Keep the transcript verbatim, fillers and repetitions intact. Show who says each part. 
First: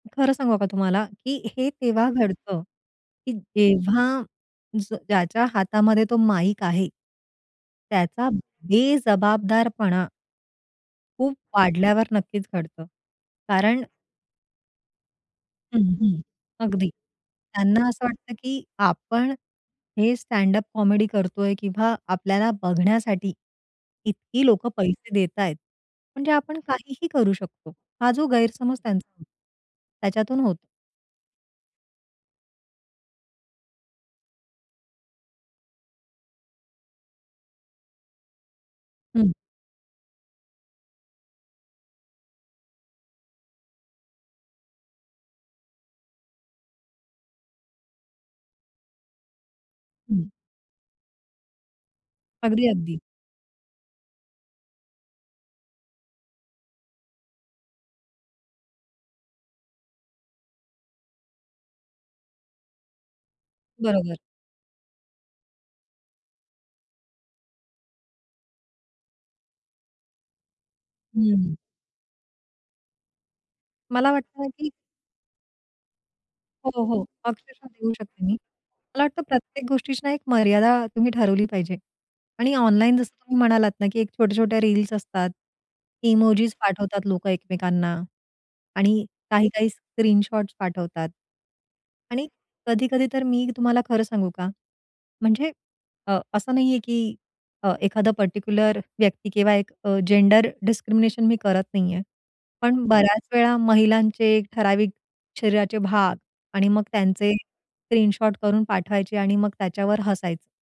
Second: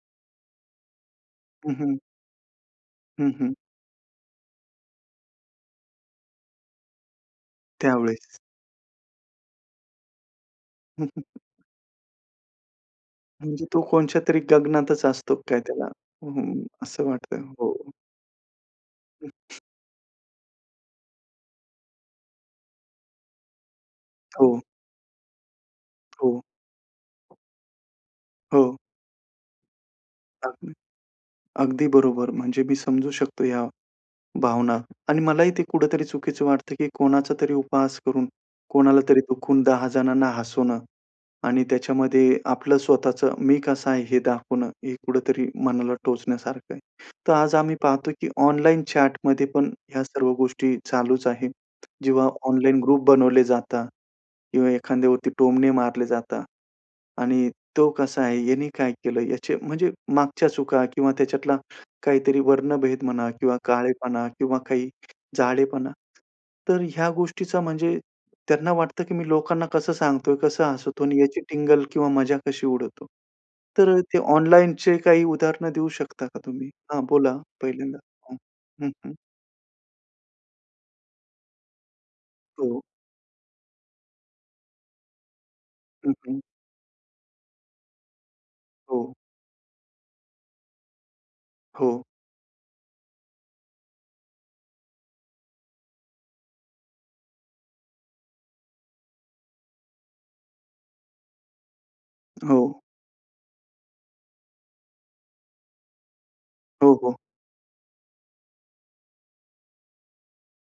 Speaker 1: खरं सांगू का तुम्हाला की हे
Speaker 2: हं, हं.
Speaker 1: तेव्हा घडतं
Speaker 2: हं,
Speaker 1: की
Speaker 2: हं.
Speaker 1: जेव्हा ज्याच्या हातामध्ये तो माईक आहे. त्याचा
Speaker 2: त्यावेळेस.
Speaker 1: बेजबाबदारपणा
Speaker 2: हं, हं.
Speaker 1: खूप
Speaker 2: हं.
Speaker 1: वाढल्यावर नक्कीच घडतं.
Speaker 2: म्हणजे तो
Speaker 1: कारण
Speaker 2: कोणच्यातरी गगनातच असतो काय
Speaker 1: हं,
Speaker 2: त्याला,
Speaker 1: हं,
Speaker 2: हं, हं.
Speaker 1: अगदी.
Speaker 2: असं वाटतंय हो.
Speaker 1: त्यांना असं वाटतं की आपण
Speaker 2: हं.
Speaker 1: हे स्टॅड अप कॉमेडी करतोय किंवा आपल्याला बघण्यासाठी इतकी
Speaker 2: हो.
Speaker 1: लोकं पैसे देतायत, म्हणजे
Speaker 2: हो.
Speaker 1: आपण काहीही करू शकतो. हा जो
Speaker 2: हो.
Speaker 1: गैरसमज त्यांचा, त्याच्यातून होतो.
Speaker 2: अगदी. अगदी बरोबर, म्हणजे मी समजू शकतो या भावना आणि मलाही ते कुठेतरी चुकीचं वाटतं की कोणाचा तरी उपहास करून कोणाला तरी
Speaker 1: हं.
Speaker 2: दुखवून दहा जणांना हसवणं आणि त्याच्यामध्ये आपलं स्वतःचं मी कसा आहे? हे दाखवणं हे कुठेतरी मनाला टोचण्यासारखं आहे. तर आज आम्ही पाहतो की ऑनलाईन चॅटमध्ये पण ह्या
Speaker 1: हं.
Speaker 2: सर्व गोष्टी चालूच आहेत. जेव्हा
Speaker 1: अगदी,
Speaker 2: ऑनलाईन
Speaker 1: अगदी.
Speaker 2: ग्रुप बनवले जातात किंवा एखाद्यावरती टोमणे मारले जातात आणि तो कसा आहे? यांनी काय केलं? याचे म्हणजे मागच्या चुका किंवा त्याच्यातला काहीतरी वर्णभेद म्हणा किंवा
Speaker 1: बरोबर.
Speaker 2: काळेपणा किंवा काही जाडेपणा. तर ह्या गोष्टीचा म्हणजे त्यांना वाटतं की मी लोकांना कसं सांगतोय कसं हसवतो? आणि याची
Speaker 1: हं.
Speaker 2: टिंगल किंवा मजा कशी उडवतो? तर अ,
Speaker 1: मला
Speaker 2: ते
Speaker 1: वाटतं ना की
Speaker 2: ऑनलाईनचे काही उदाहरण देऊ शकता का तुम्ही?
Speaker 1: हो,
Speaker 2: हां,
Speaker 1: हो,
Speaker 2: बोला.
Speaker 1: अक्षरशः देऊ
Speaker 2: पहिल्यांदा
Speaker 1: शकते मी.
Speaker 2: हं, हं.
Speaker 1: मला
Speaker 2: हं.
Speaker 1: वाटतं प्रत्येक गोष्टीची ना, एक मर्यादा तुम्ही ठरवली पाहिजे आणि
Speaker 2: हो.
Speaker 1: ऑनलाईन जसं तुम्ही म्हणालात ना, की एक छोट्या-छोट्या रील्स असतात.
Speaker 2: हं, हं.
Speaker 1: इमोजिस पाठवतात लोकं एकमेकांना आणि
Speaker 2: हो.
Speaker 1: काही-काही स्क्रीनशॉट्स पाठवतात
Speaker 2: हो.
Speaker 1: आणि कधी-कधी तर मी तुम्हाला खरं सांगू का? म्हणजे अ, असं नाहीये की अ, एखादा पर्टिक्युलर व्यक्ती किंवा एक अ, जेंडर डिस्क्रिमिनेशन मी करत नाहीये.
Speaker 2: हो.
Speaker 1: पण बऱ्याच वेळा महिलांचे ठराविक शरीराचे भाग आणि मग
Speaker 2: हो, हो.
Speaker 1: त्यांचे स्क्रीनशॉट करून पाठवायची आणि मग त्याच्यावर हसायचं.